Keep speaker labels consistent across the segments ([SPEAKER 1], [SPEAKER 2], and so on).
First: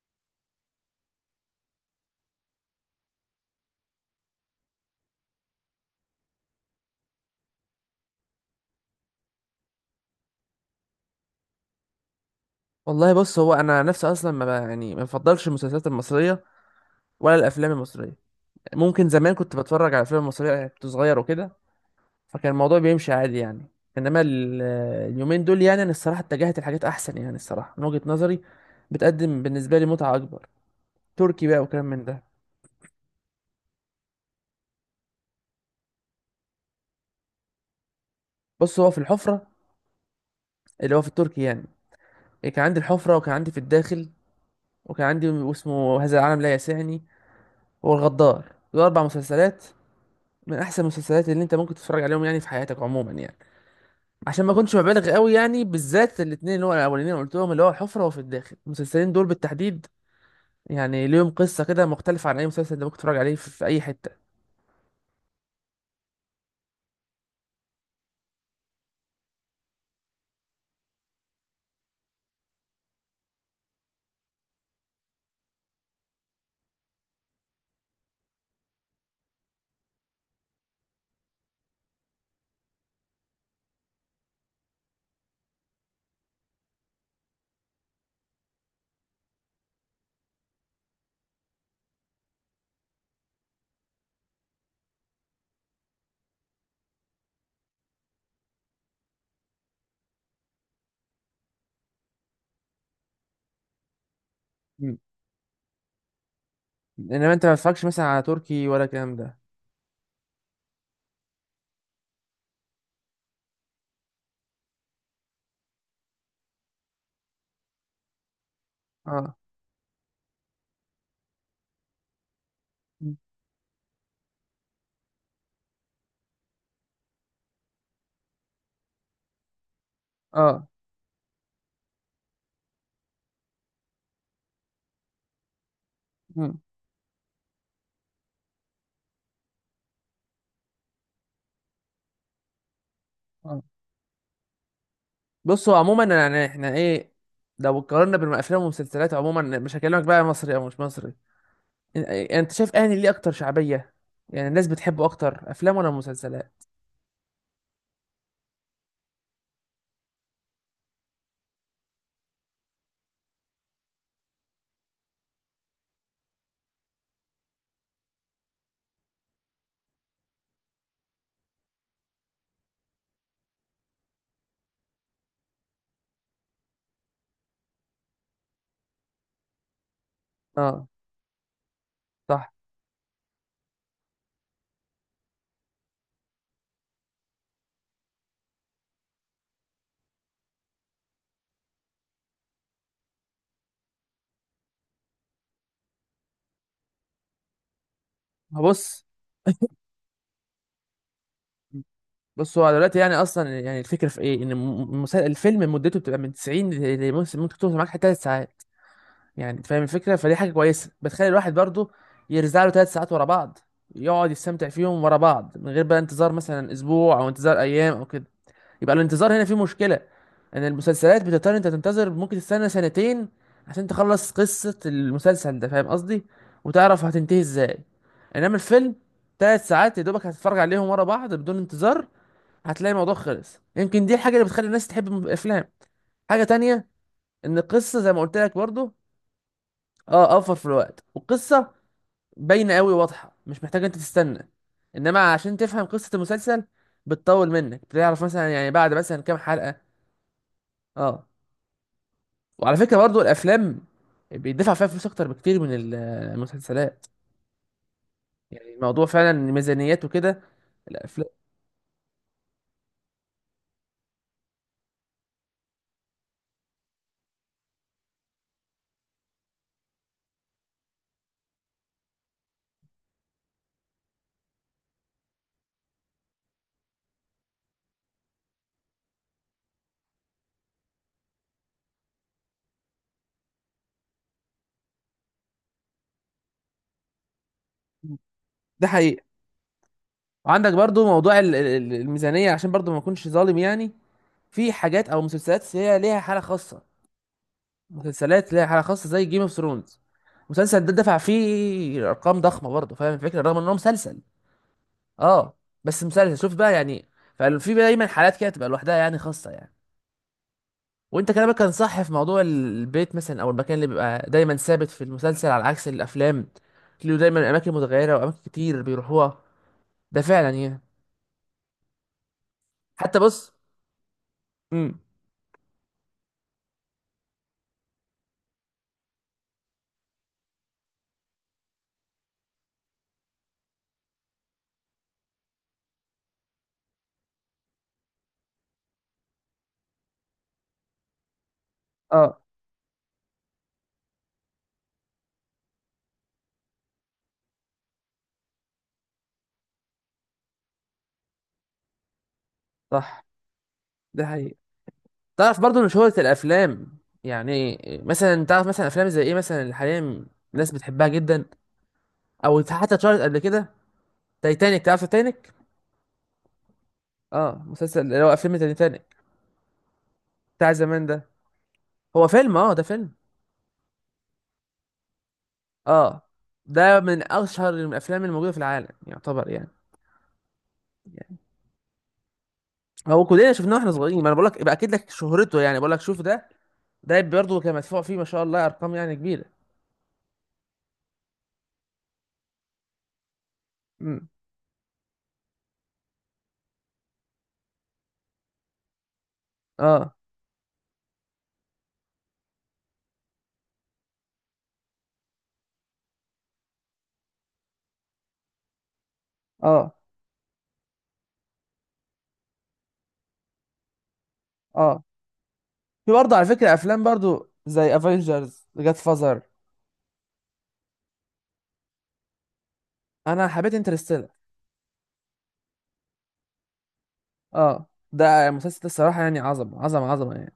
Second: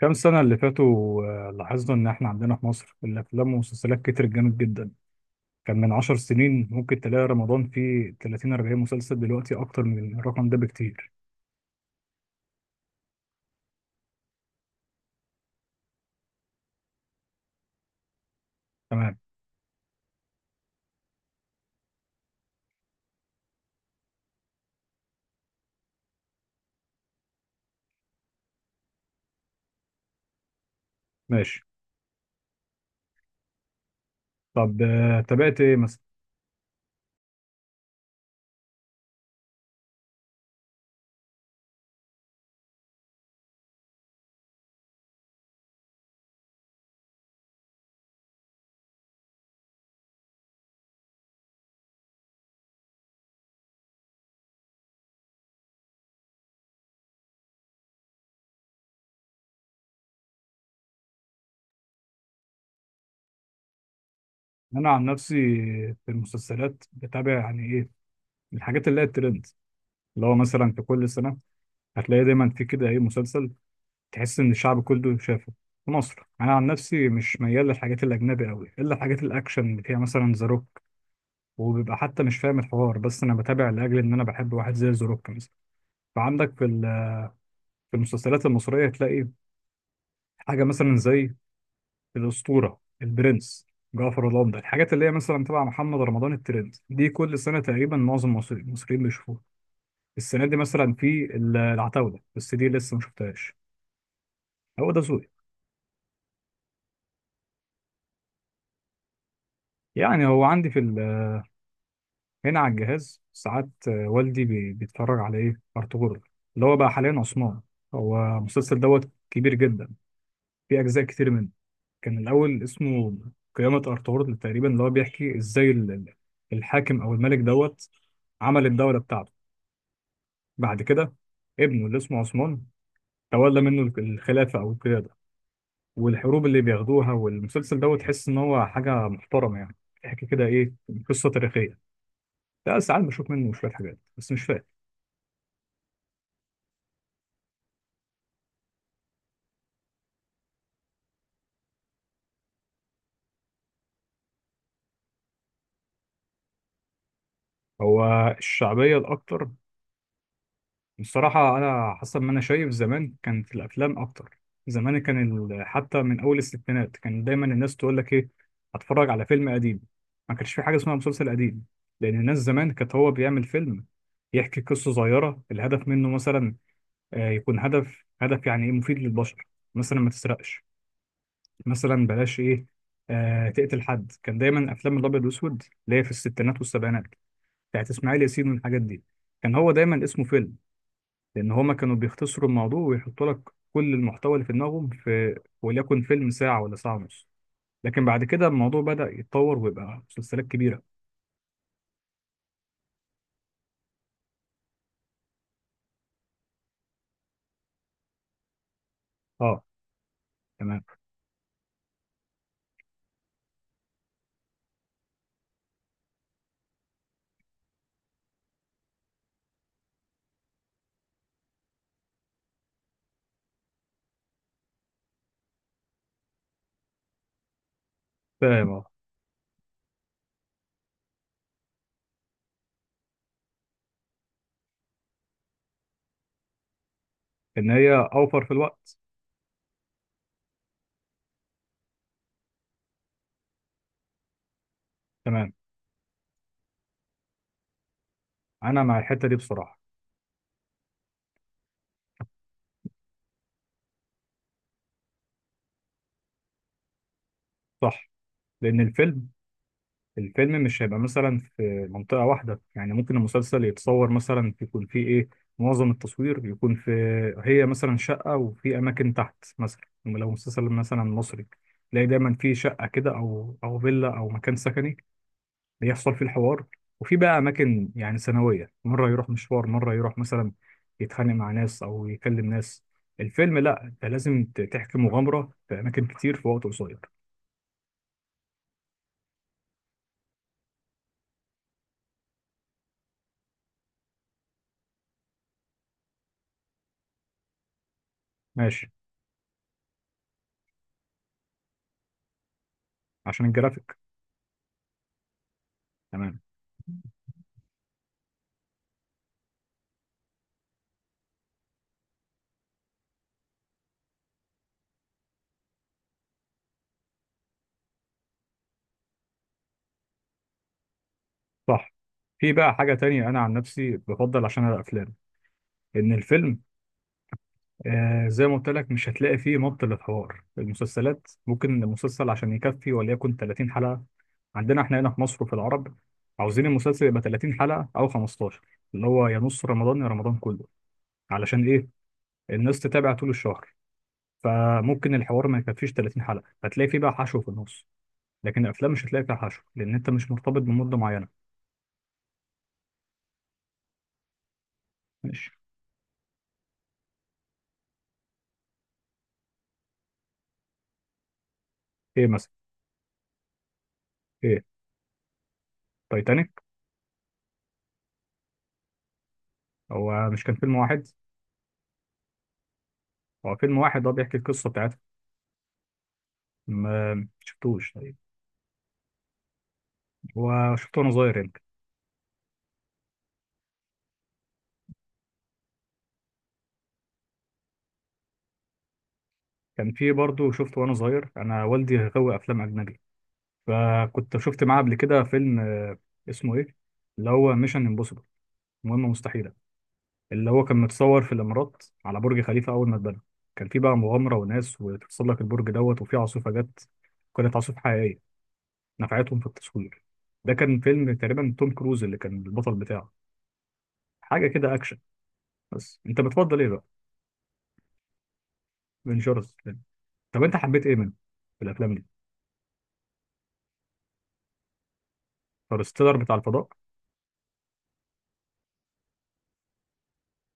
[SPEAKER 1] كام سنة اللي فاتوا، لاحظنا إن إحنا عندنا في مصر الأفلام والمسلسلات كترت جامد جدا. كان من 10 سنين ممكن تلاقي رمضان فيه 30 40 مسلسل، دلوقتي أكتر من الرقم ده بكتير.
[SPEAKER 2] والله بص، هو انا نفسي اصلا ما ما بفضلش المسلسلات المصريه ولا الافلام المصريه. ممكن
[SPEAKER 1] تمام.
[SPEAKER 2] زمان كنت بتفرج على الافلام المصريه، يعني كنت صغير وكده، فكان الموضوع بيمشي عادي يعني. انما اليومين دول يعني انا الصراحه اتجهت لحاجات احسن، يعني الصراحه من وجهه نظري بتقدم بالنسبه لي متعه اكبر. تركي بقى
[SPEAKER 1] ماشي.
[SPEAKER 2] وكلام من ده.
[SPEAKER 1] طب، تابعت إيه مثلا؟
[SPEAKER 2] بص، هو في الحفره، اللي هو في التركي يعني. كان عندي الحفره، وكان عندي في الداخل، وكان عندي اسمه هذا العالم لا يسعني، والغدار. دول 4 مسلسلات من احسن المسلسلات اللي انت ممكن تتفرج عليهم يعني في حياتك عموما يعني، عشان ما اكونش مبالغ قوي يعني، بالذات الاثنين اللي هو الاولانيين اللي قلتهم، اللي هو الحفره وفي الداخل، المسلسلين دول بالتحديد، يعني ليهم قصه كده مختلفه عن اي مسلسل انت ممكن تتفرج عليه في اي حته.
[SPEAKER 1] أنا عن نفسي، في المسلسلات بتابع يعني إيه، الحاجات اللي هي الترند، اللي هو مثلا في كل سنة هتلاقي دايما في كده إيه مسلسل تحس إن الشعب كله شافه. في مصر انا عن نفسي مش ميال للحاجات الاجنبي قوي، الا الحاجات الاكشن اللي فيها مثلا ذا روك، وبيبقى حتى مش فاهم الحوار، بس انا بتابع لاجل ان انا بحب واحد زي ذا روك مثلا. فعندك في المسلسلات المصريه تلاقي حاجه مثلا زي الاسطوره، البرنس، جعفر العمدة، الحاجات اللي هي مثلا تبع محمد رمضان، الترند دي كل سنه تقريبا معظم المصريين بيشوفوها. السنه دي مثلا في العتاوله، بس دي لسه ما شفتهاش. هو
[SPEAKER 2] مم.
[SPEAKER 1] ده ذوقي.
[SPEAKER 2] انما انت ما تتفرجش مثلا على تركي ولا الكلام ده؟
[SPEAKER 1] يعني هو عندي في هنا على الجهاز ساعات، والدي بيتفرج على ايه ارطغرل، اللي هو بقى حاليا عثمان. هو المسلسل دوت
[SPEAKER 2] اه.
[SPEAKER 1] كبير جدا، في اجزاء كتير منه. كان الأول
[SPEAKER 2] مم.
[SPEAKER 1] اسمه قيامة أرطغرل تقريبا، اللي هو بيحكي إزاي الحاكم أو الملك دوت عمل الدولة بتاعته.
[SPEAKER 2] اه.
[SPEAKER 1] بعد كده ابنه اللي اسمه عثمان تولى منه الخلافة أو القيادة والحروب
[SPEAKER 2] مم.
[SPEAKER 1] اللي بياخدوها، والمسلسل دوت تحس إن هو حاجة محترمة يعني. بيحكي كده إيه، قصة تاريخية. لا ساعات بشوف منه
[SPEAKER 2] آه.
[SPEAKER 1] شوية حاجات بس مش فاهم.
[SPEAKER 2] بصوا عموما، يعني احنا ايه، لو قارنا بين الافلام والمسلسلات عموما، مش هكلمك بقى مصري او مش مصري، إن- إيه، يعني انت شايف انهي ليه اكتر شعبيه؟ يعني الناس بتحبه اكتر افلام ولا مسلسلات؟
[SPEAKER 1] هو الشعبية الأكتر، بصراحة أنا حسب ما أنا شايف زمان كانت الأفلام أكتر. زمان كان حتى من أول الستينات كان دايما الناس تقول لك إيه، هتفرج على فيلم قديم. ما كانش في حاجة اسمها مسلسل قديم، لأن الناس زمان كانت هو بيعمل فيلم يحكي قصة صغيرة، الهدف منه مثلا، يكون هدف هدف يعني إيه مفيد للبشر. مثلا ما تسرقش،
[SPEAKER 2] اه.
[SPEAKER 1] مثلا بلاش
[SPEAKER 2] صح.
[SPEAKER 1] إيه، تقتل حد. كان دايما أفلام الأبيض والأسود اللي هي في الستينات والسبعينات بتاعت إسماعيل ياسين والحاجات دي كان هو دايما اسمه فيلم، لان هما كانوا بيختصروا الموضوع ويحطوا لك كل المحتوى اللي في دماغهم في وليكن فيلم ساعه ولا ساعه ونص. لكن بعد كده الموضوع
[SPEAKER 2] بص
[SPEAKER 1] بدأ يتطور ويبقى مسلسلات كبيره.
[SPEAKER 2] بص هو دلوقتي يعني اصلا، يعني الفكره في ايه، ان الفيلم مدته بتبقى من 90 ممكن توصل معاك 3 ساعات، يعني
[SPEAKER 1] اه.
[SPEAKER 2] أنت فاهم الفكره، فدي حاجه
[SPEAKER 1] تمام.
[SPEAKER 2] كويسه، بتخلي الواحد برضه يرزع له 3 ساعات ورا بعض، يقعد يستمتع فيهم ورا بعض، من غير بقى انتظار مثلا اسبوع او انتظار ايام او كده. يبقى الانتظار هنا فيه مشكله، ان المسلسلات بتضطر انت تنتظر، ممكن تستنى سنتين عشان تخلص قصه المسلسل ده، فاهم قصدي، وتعرف هتنتهي ازاي. انما
[SPEAKER 1] فاهم اه.
[SPEAKER 2] الفيلم 3 ساعات يا دوبك هتتفرج عليهم ورا بعض بدون انتظار، هتلاقي الموضوع خلص. يمكن دي الحاجه اللي بتخلي الناس تحب الافلام. حاجه تانية، ان
[SPEAKER 1] ان هي
[SPEAKER 2] القصه زي ما قلت
[SPEAKER 1] اوفر في
[SPEAKER 2] لك برضو.
[SPEAKER 1] الوقت.
[SPEAKER 2] اه، اوفر في الوقت والقصه، باينه قوي، واضحه، مش محتاج انت تستنى. انما
[SPEAKER 1] تمام.
[SPEAKER 2] عشان تفهم قصه المسلسل بتطول منك، بتعرف مثلا يعني
[SPEAKER 1] انا
[SPEAKER 2] بعد
[SPEAKER 1] مع
[SPEAKER 2] مثلا
[SPEAKER 1] الحته دي
[SPEAKER 2] كام
[SPEAKER 1] بصراحه.
[SPEAKER 2] حلقه. اه، وعلى فكره برضو الافلام بيدفع فيها فلوس اكتر بكتير من المسلسلات.
[SPEAKER 1] صح.
[SPEAKER 2] يعني
[SPEAKER 1] لان
[SPEAKER 2] الموضوع
[SPEAKER 1] الفيلم،
[SPEAKER 2] فعلا ميزانيات وكده.
[SPEAKER 1] الفيلم مش هيبقى
[SPEAKER 2] الافلام،
[SPEAKER 1] مثلا في منطقة واحدة. يعني ممكن المسلسل يتصور مثلا يكون فيه ايه معظم التصوير يكون في، هي مثلا شقة وفي أماكن تحت مثلا. يعني لو مسلسل مثلا مصري تلاقي دايما في شقة كده أو فيلا أو مكان سكني بيحصل فيه الحوار، وفي بقى أماكن يعني ثانوية، مرة يروح مشوار، مرة يروح مثلا يتخانق مع ناس أو يكلم ناس. الفيلم لأ، أنت لازم تحكي مغامرة في أماكن كتير في وقت قصير.
[SPEAKER 2] ده حقيقي. وعندك برضو موضوع الميزانيه. عشان برضو ما اكونش ظالم يعني، في حاجات او مسلسلات هي ليها حاله خاصه. مسلسلات ليها حاله
[SPEAKER 1] ماشي.
[SPEAKER 2] خاصه زي جيم اوف ثرونز. المسلسل ده دفع فيه ارقام ضخمه برضه، فاهم الفكره،
[SPEAKER 1] عشان
[SPEAKER 2] رغم ان هو
[SPEAKER 1] الجرافيك.
[SPEAKER 2] مسلسل. اه، بس مسلسل
[SPEAKER 1] تمام.
[SPEAKER 2] شوف بقى يعني. ففي دايما حالات كده تبقى لوحدها يعني، خاصه يعني. وانت كلامك كان صح في موضوع البيت مثلا، او المكان اللي بيبقى دايما ثابت في المسلسل على عكس الافلام، له دايما اماكن متغيره، واماكن كتير بيروحوها. ده فعلا يعني.
[SPEAKER 1] صح. في بقى حاجة
[SPEAKER 2] حتى
[SPEAKER 1] تانية أنا عن
[SPEAKER 2] بص.
[SPEAKER 1] نفسي بفضل عشان
[SPEAKER 2] امم
[SPEAKER 1] الأفلام، إن الفيلم، زي ما قلت لك مش هتلاقي فيه مط للحوار. المسلسلات ممكن المسلسل عشان يكفي وليكن 30 حلقة، عندنا إحنا هنا في مصر وفي العرب عاوزين المسلسل يبقى 30 حلقة أو 15، اللي هو يا نص رمضان يا رمضان كله، علشان إيه،
[SPEAKER 2] اه،
[SPEAKER 1] الناس تتابع طول الشهر. فممكن الحوار ما يكفيش 30 حلقة، هتلاقي فيه بقى حشو في النص. لكن الأفلام مش هتلاقي فيها حشو لأن أنت مش مرتبط بمدة معينة.
[SPEAKER 2] صح. ده حقيقي.
[SPEAKER 1] ماشي.
[SPEAKER 2] تعرف برضو ان شهرة الافلام يعني، مثلا تعرف مثلا افلام زي ايه مثلا اللي حاليا الناس بتحبها جدا،
[SPEAKER 1] إيه مثلا؟
[SPEAKER 2] او حتى اتشهرت قبل كده؟
[SPEAKER 1] إيه،
[SPEAKER 2] تايتانيك. تعرف تايتانيك؟
[SPEAKER 1] تايتانيك.
[SPEAKER 2] اه، مسلسل، اللي هو فيلم تايتانيك
[SPEAKER 1] هو مش كان
[SPEAKER 2] بتاع
[SPEAKER 1] فيلم
[SPEAKER 2] زمان
[SPEAKER 1] واحد؟
[SPEAKER 2] ده. هو فيلم، اه ده فيلم.
[SPEAKER 1] هو فيلم واحد، هو بيحكي القصة بتاعتها.
[SPEAKER 2] اه، ده
[SPEAKER 1] ما
[SPEAKER 2] من اشهر
[SPEAKER 1] شفتوش. طيب.
[SPEAKER 2] الافلام الموجوده في العالم يعتبر يعني.
[SPEAKER 1] هو شفته وأنا صغير
[SPEAKER 2] يعني
[SPEAKER 1] يمكن.
[SPEAKER 2] هو كلنا شفناه واحنا صغيرين، ما انا بقول لك يبقى اكيد لك شهرته، يعني بقول لك شوف ده. ده برضه كان مدفوع فيه ما شاء الله ارقام يعني كبيره.
[SPEAKER 1] كان في برضه شفته وأنا صغير، أنا والدي غاوي أفلام أجنبي،
[SPEAKER 2] امم
[SPEAKER 1] فكنت شفت معاه قبل كده فيلم، اسمه إيه، اللي هو ميشن امبوسيبل، مهمة مستحيلة.
[SPEAKER 2] اه.
[SPEAKER 1] اللي هو كان متصور في الإمارات على برج خليفة أول ما اتبنى. كان في بقى مغامرة وناس وتتسلق البرج دوت وفي عاصفة جت، كانت عاصفة حقيقية نفعتهم في
[SPEAKER 2] اه.
[SPEAKER 1] التصوير. ده كان فيلم تقريبا توم كروز اللي كان البطل بتاعه، حاجة كده أكشن.
[SPEAKER 2] اه.
[SPEAKER 1] بس
[SPEAKER 2] في
[SPEAKER 1] أنت
[SPEAKER 2] برضه على
[SPEAKER 1] بتفضل إيه
[SPEAKER 2] فكرة
[SPEAKER 1] بقى؟
[SPEAKER 2] افلام برضه زي افنجرز جاد فازر.
[SPEAKER 1] بنشرز. طب انت حبيت ايه منه في الافلام دي؟
[SPEAKER 2] انا حبيت انترستيلر.
[SPEAKER 1] انترستيلر بتاع الفضاء،
[SPEAKER 2] اه، ده مسلسل الصراحة يعني، عظمة عظمة عظمة يعني.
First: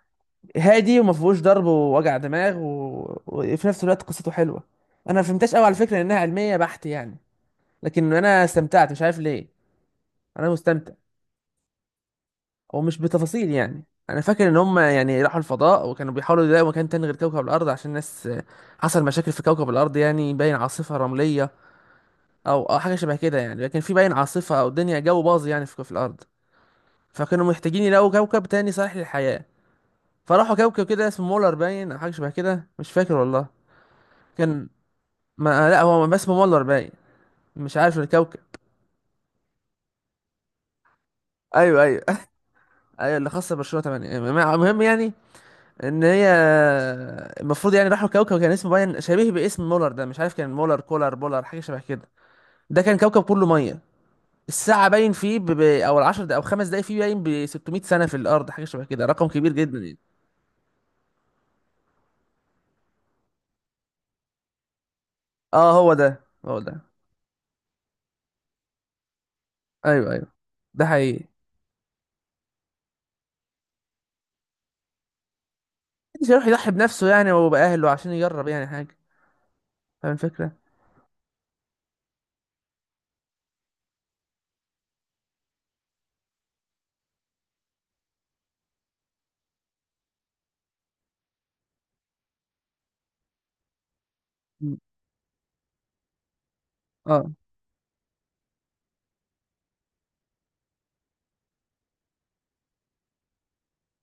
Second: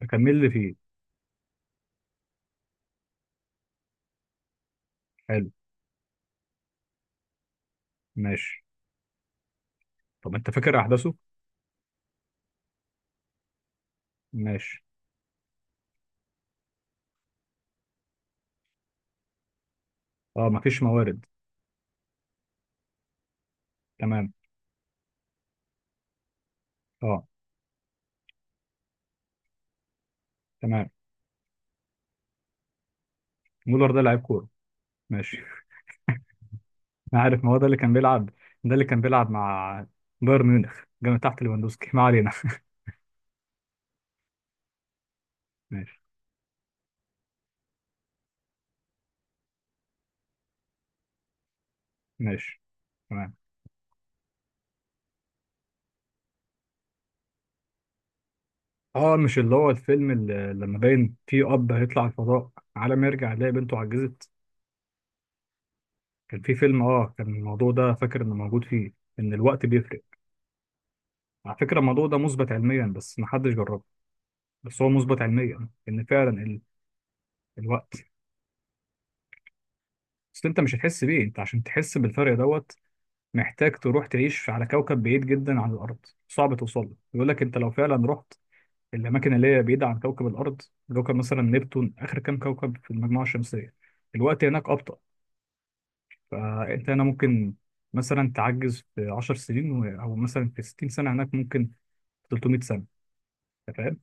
[SPEAKER 1] ده كان مين اللي فيه؟
[SPEAKER 2] هادي وما فيهوش ضرب ووجع دماغ وفي نفس الوقت قصته حلوة. انا ما
[SPEAKER 1] حلو.
[SPEAKER 2] فهمتهاش قوي على فكرة، انها علمية بحت يعني، لكن انا
[SPEAKER 1] ماشي.
[SPEAKER 2] استمتعت مش عارف ليه.
[SPEAKER 1] طب انت
[SPEAKER 2] انا
[SPEAKER 1] فاكر
[SPEAKER 2] مستمتع
[SPEAKER 1] احداثه؟
[SPEAKER 2] ومش بتفاصيل يعني. انا فاكر ان هم
[SPEAKER 1] ماشي.
[SPEAKER 2] يعني راحوا الفضاء وكانوا بيحاولوا يلاقوا مكان تاني غير كوكب الارض، عشان الناس حصل مشاكل في كوكب الارض، يعني
[SPEAKER 1] اه
[SPEAKER 2] باين
[SPEAKER 1] مفيش
[SPEAKER 2] عاصفة
[SPEAKER 1] موارد.
[SPEAKER 2] رملية او او حاجه شبه كده يعني. لكن في باين
[SPEAKER 1] تمام.
[SPEAKER 2] عاصفه او الدنيا جو باظ يعني في الارض.
[SPEAKER 1] اه.
[SPEAKER 2] فكانوا محتاجين يلاقوا كوكب تاني صالح للحياه. فراحوا كوكب
[SPEAKER 1] تمام.
[SPEAKER 2] كده اسمه مولر باين او حاجه شبه كده، مش فاكر والله.
[SPEAKER 1] مولر ده لعيب كوره.
[SPEAKER 2] كان،
[SPEAKER 1] ماشي.
[SPEAKER 2] ما لا، هو ما اسمه مولر باين.
[SPEAKER 1] انا عارف، ما هو ده اللي
[SPEAKER 2] مش
[SPEAKER 1] كان
[SPEAKER 2] عارف
[SPEAKER 1] بيلعب،
[SPEAKER 2] الكوكب.
[SPEAKER 1] ده اللي كان بيلعب مع بايرن ميونخ جنب تحت
[SPEAKER 2] ايوه،
[SPEAKER 1] ليفاندوسكي. ما
[SPEAKER 2] ايوه.
[SPEAKER 1] علينا.
[SPEAKER 2] ايوه، اللي خاصه برشلونه 8. المهم يعني،
[SPEAKER 1] ماشي.
[SPEAKER 2] ان هي، المفروض يعني راحوا كوكب كان اسمه باين، شبيه باسم مولر ده، مش عارف، كان مولر كولر بولر حاجه شبه كده.
[SPEAKER 1] ماشي.
[SPEAKER 2] ده كان كوكب
[SPEAKER 1] تمام.
[SPEAKER 2] كله ميه. الساعة باين فيه او ال10 دقايق او 5 دقايق، فيه باين ب 600 سنة في الارض، حاجة شبه كده،
[SPEAKER 1] اه،
[SPEAKER 2] رقم
[SPEAKER 1] مش
[SPEAKER 2] كبير
[SPEAKER 1] اللي هو
[SPEAKER 2] جدا يعني.
[SPEAKER 1] الفيلم اللي لما باين فيه اب هيطلع الفضاء، على ما يرجع يلاقي بنته عجزت؟
[SPEAKER 2] اه، هو ده
[SPEAKER 1] كان في
[SPEAKER 2] هو
[SPEAKER 1] فيلم،
[SPEAKER 2] ده.
[SPEAKER 1] كان الموضوع ده فاكر انه موجود فيه، ان الوقت بيفرق.
[SPEAKER 2] ايوه، ايوه. ده حقيقي.
[SPEAKER 1] على فكرة الموضوع ده مثبت علميا بس محدش جربه. بس هو مثبت علميا ان فعلا
[SPEAKER 2] مش هيروح يضحي بنفسه يعني وبأهله
[SPEAKER 1] الوقت.
[SPEAKER 2] عشان يجرب يعني حاجة، فاهم
[SPEAKER 1] اصل
[SPEAKER 2] الفكرة؟
[SPEAKER 1] انت مش هتحس بيه، انت عشان تحس بالفرق دوت محتاج تروح تعيش على كوكب بعيد جدا عن الارض، صعب توصل له. بيقول لك انت لو فعلا رحت الاماكن اللي هي بعيدة عن كوكب الارض، كوكب مثلا نبتون، اخر كام كوكب في المجموعة الشمسية، الوقت هناك
[SPEAKER 2] م.
[SPEAKER 1] ابطأ. فانت هنا
[SPEAKER 2] اه.
[SPEAKER 1] ممكن مثلا تعجز في 10 سنين، او مثلا في 60 سنة هناك ممكن في 300 سنة. انت فاهم؟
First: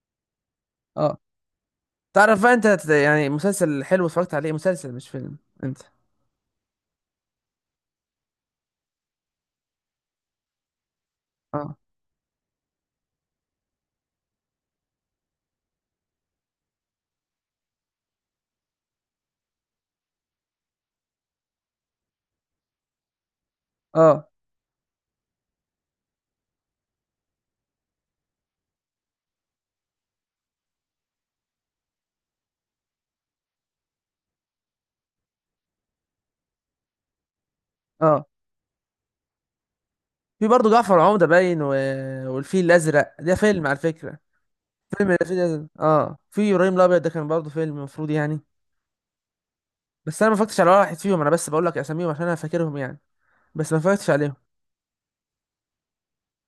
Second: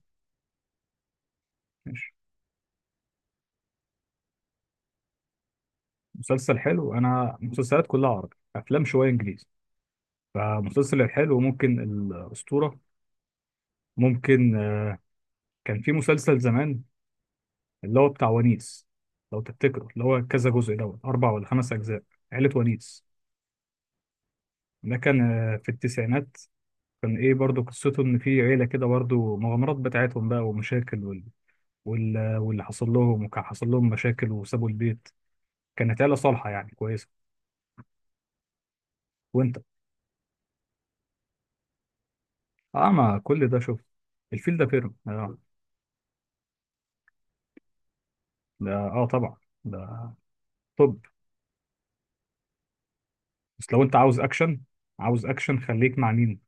[SPEAKER 2] اه.
[SPEAKER 1] ماشي.
[SPEAKER 2] تعرف بقى انت، مسلسل حلو اتفرجت عليه، مسلسل مش فيلم، انت؟
[SPEAKER 1] مسلسل حلو، انا مسلسلات كلها عربي، افلام شويه انجليزي. فمسلسل الحلو
[SPEAKER 2] اه.
[SPEAKER 1] ممكن الاسطوره، ممكن، كان في مسلسل زمان اللي هو بتاع ونيس، لو تفتكره اللي هو كذا جزء دوت اربع ولا خمس اجزاء، عيله ونيس.
[SPEAKER 2] اه.
[SPEAKER 1] ده كان، في التسعينات. كان ايه برضو قصته، ان في عيله كده برضو مغامرات بتاعتهم بقى ومشاكل واللي حصل لهم، وكان حصل لهم مشاكل وسابوا البيت. كانت عيله صالحه يعني كويسه.
[SPEAKER 2] اه.
[SPEAKER 1] وانت.
[SPEAKER 2] في برضه جعفر العمدة باين والفيل
[SPEAKER 1] اه
[SPEAKER 2] الأزرق،
[SPEAKER 1] ما
[SPEAKER 2] ده
[SPEAKER 1] كل ده
[SPEAKER 2] فيلم على
[SPEAKER 1] شوف،
[SPEAKER 2] فكرة.
[SPEAKER 1] الفيل ده فيلم
[SPEAKER 2] فيلم
[SPEAKER 1] آه.
[SPEAKER 2] الفيل الأزرق، اه. في إبراهيم الأبيض، ده كان برضه فيلم المفروض يعني.
[SPEAKER 1] ده اه طبعا. ده،
[SPEAKER 2] بس انا ما فكرتش على ولا واحد
[SPEAKER 1] طب
[SPEAKER 2] فيهم، انا بس بقول لك اساميهم عشان انا فاكرهم يعني. بس
[SPEAKER 1] بس
[SPEAKER 2] ما
[SPEAKER 1] لو انت
[SPEAKER 2] فكرتش
[SPEAKER 1] عاوز
[SPEAKER 2] عليهم.
[SPEAKER 1] اكشن، عاوز اكشن خليك مع مين،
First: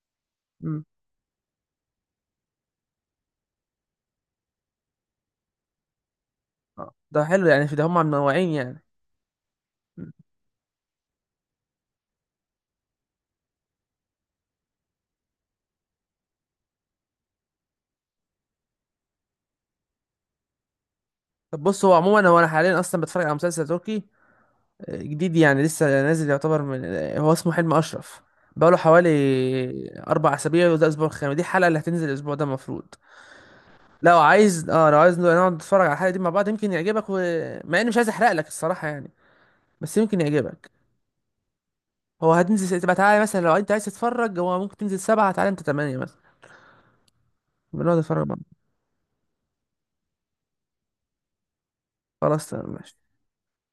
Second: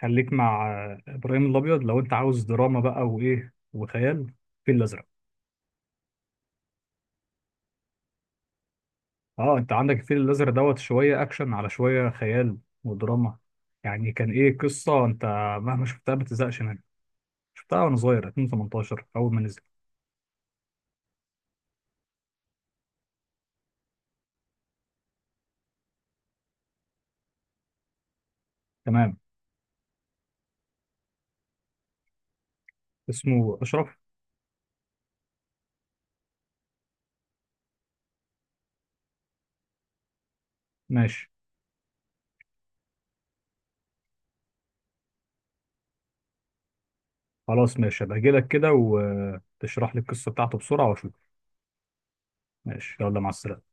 [SPEAKER 1] خليك مع،
[SPEAKER 2] امم
[SPEAKER 1] ابراهيم الابيض. لو انت عاوز دراما بقى وايه وخيال، الفيل الازرق.
[SPEAKER 2] ده حلو يعني، في ده هم منوعين يعني.
[SPEAKER 1] اه انت عندك
[SPEAKER 2] مم.
[SPEAKER 1] الفيل الازرق دوت شويه اكشن على شويه خيال ودراما. يعني كان ايه قصه انت مهما شفتها ما بتزهقش منها، شفتها وانا صغير 2018 اول ما نزل.
[SPEAKER 2] طب بص، هو عموما، هو انا حاليا اصلا بتفرج على مسلسل تركي جديد، يعني لسه نازل يعتبر، من هو اسمه حلم اشرف. بقاله حوالي
[SPEAKER 1] تمام.
[SPEAKER 2] 4 اسابيع، وده الاسبوع الخامس، دي الحلقه اللي هتنزل الاسبوع ده المفروض.
[SPEAKER 1] اسمه اشرف.
[SPEAKER 2] لو عايز، اه لو عايز نقعد نتفرج على الحلقه دي مع بعض، يمكن يعجبك، مع اني مش عايز احرق لك الصراحه يعني، بس يمكن يعجبك.
[SPEAKER 1] ماشي.
[SPEAKER 2] هو هتنزل، تبقى تعالى مثلا لو انت عايز تتفرج. هو ممكن تنزل 7، تعالى انت 8 مثلا،
[SPEAKER 1] خلاص،
[SPEAKER 2] بنقعد
[SPEAKER 1] ماشي، هبقى
[SPEAKER 2] نتفرج
[SPEAKER 1] اجي
[SPEAKER 2] مع بعض.
[SPEAKER 1] لك كده وتشرح لي القصه بتاعته بسرعه واشوف.
[SPEAKER 2] خلاص تمام
[SPEAKER 1] ماشي،
[SPEAKER 2] ماشي.
[SPEAKER 1] يلا مع السلامه.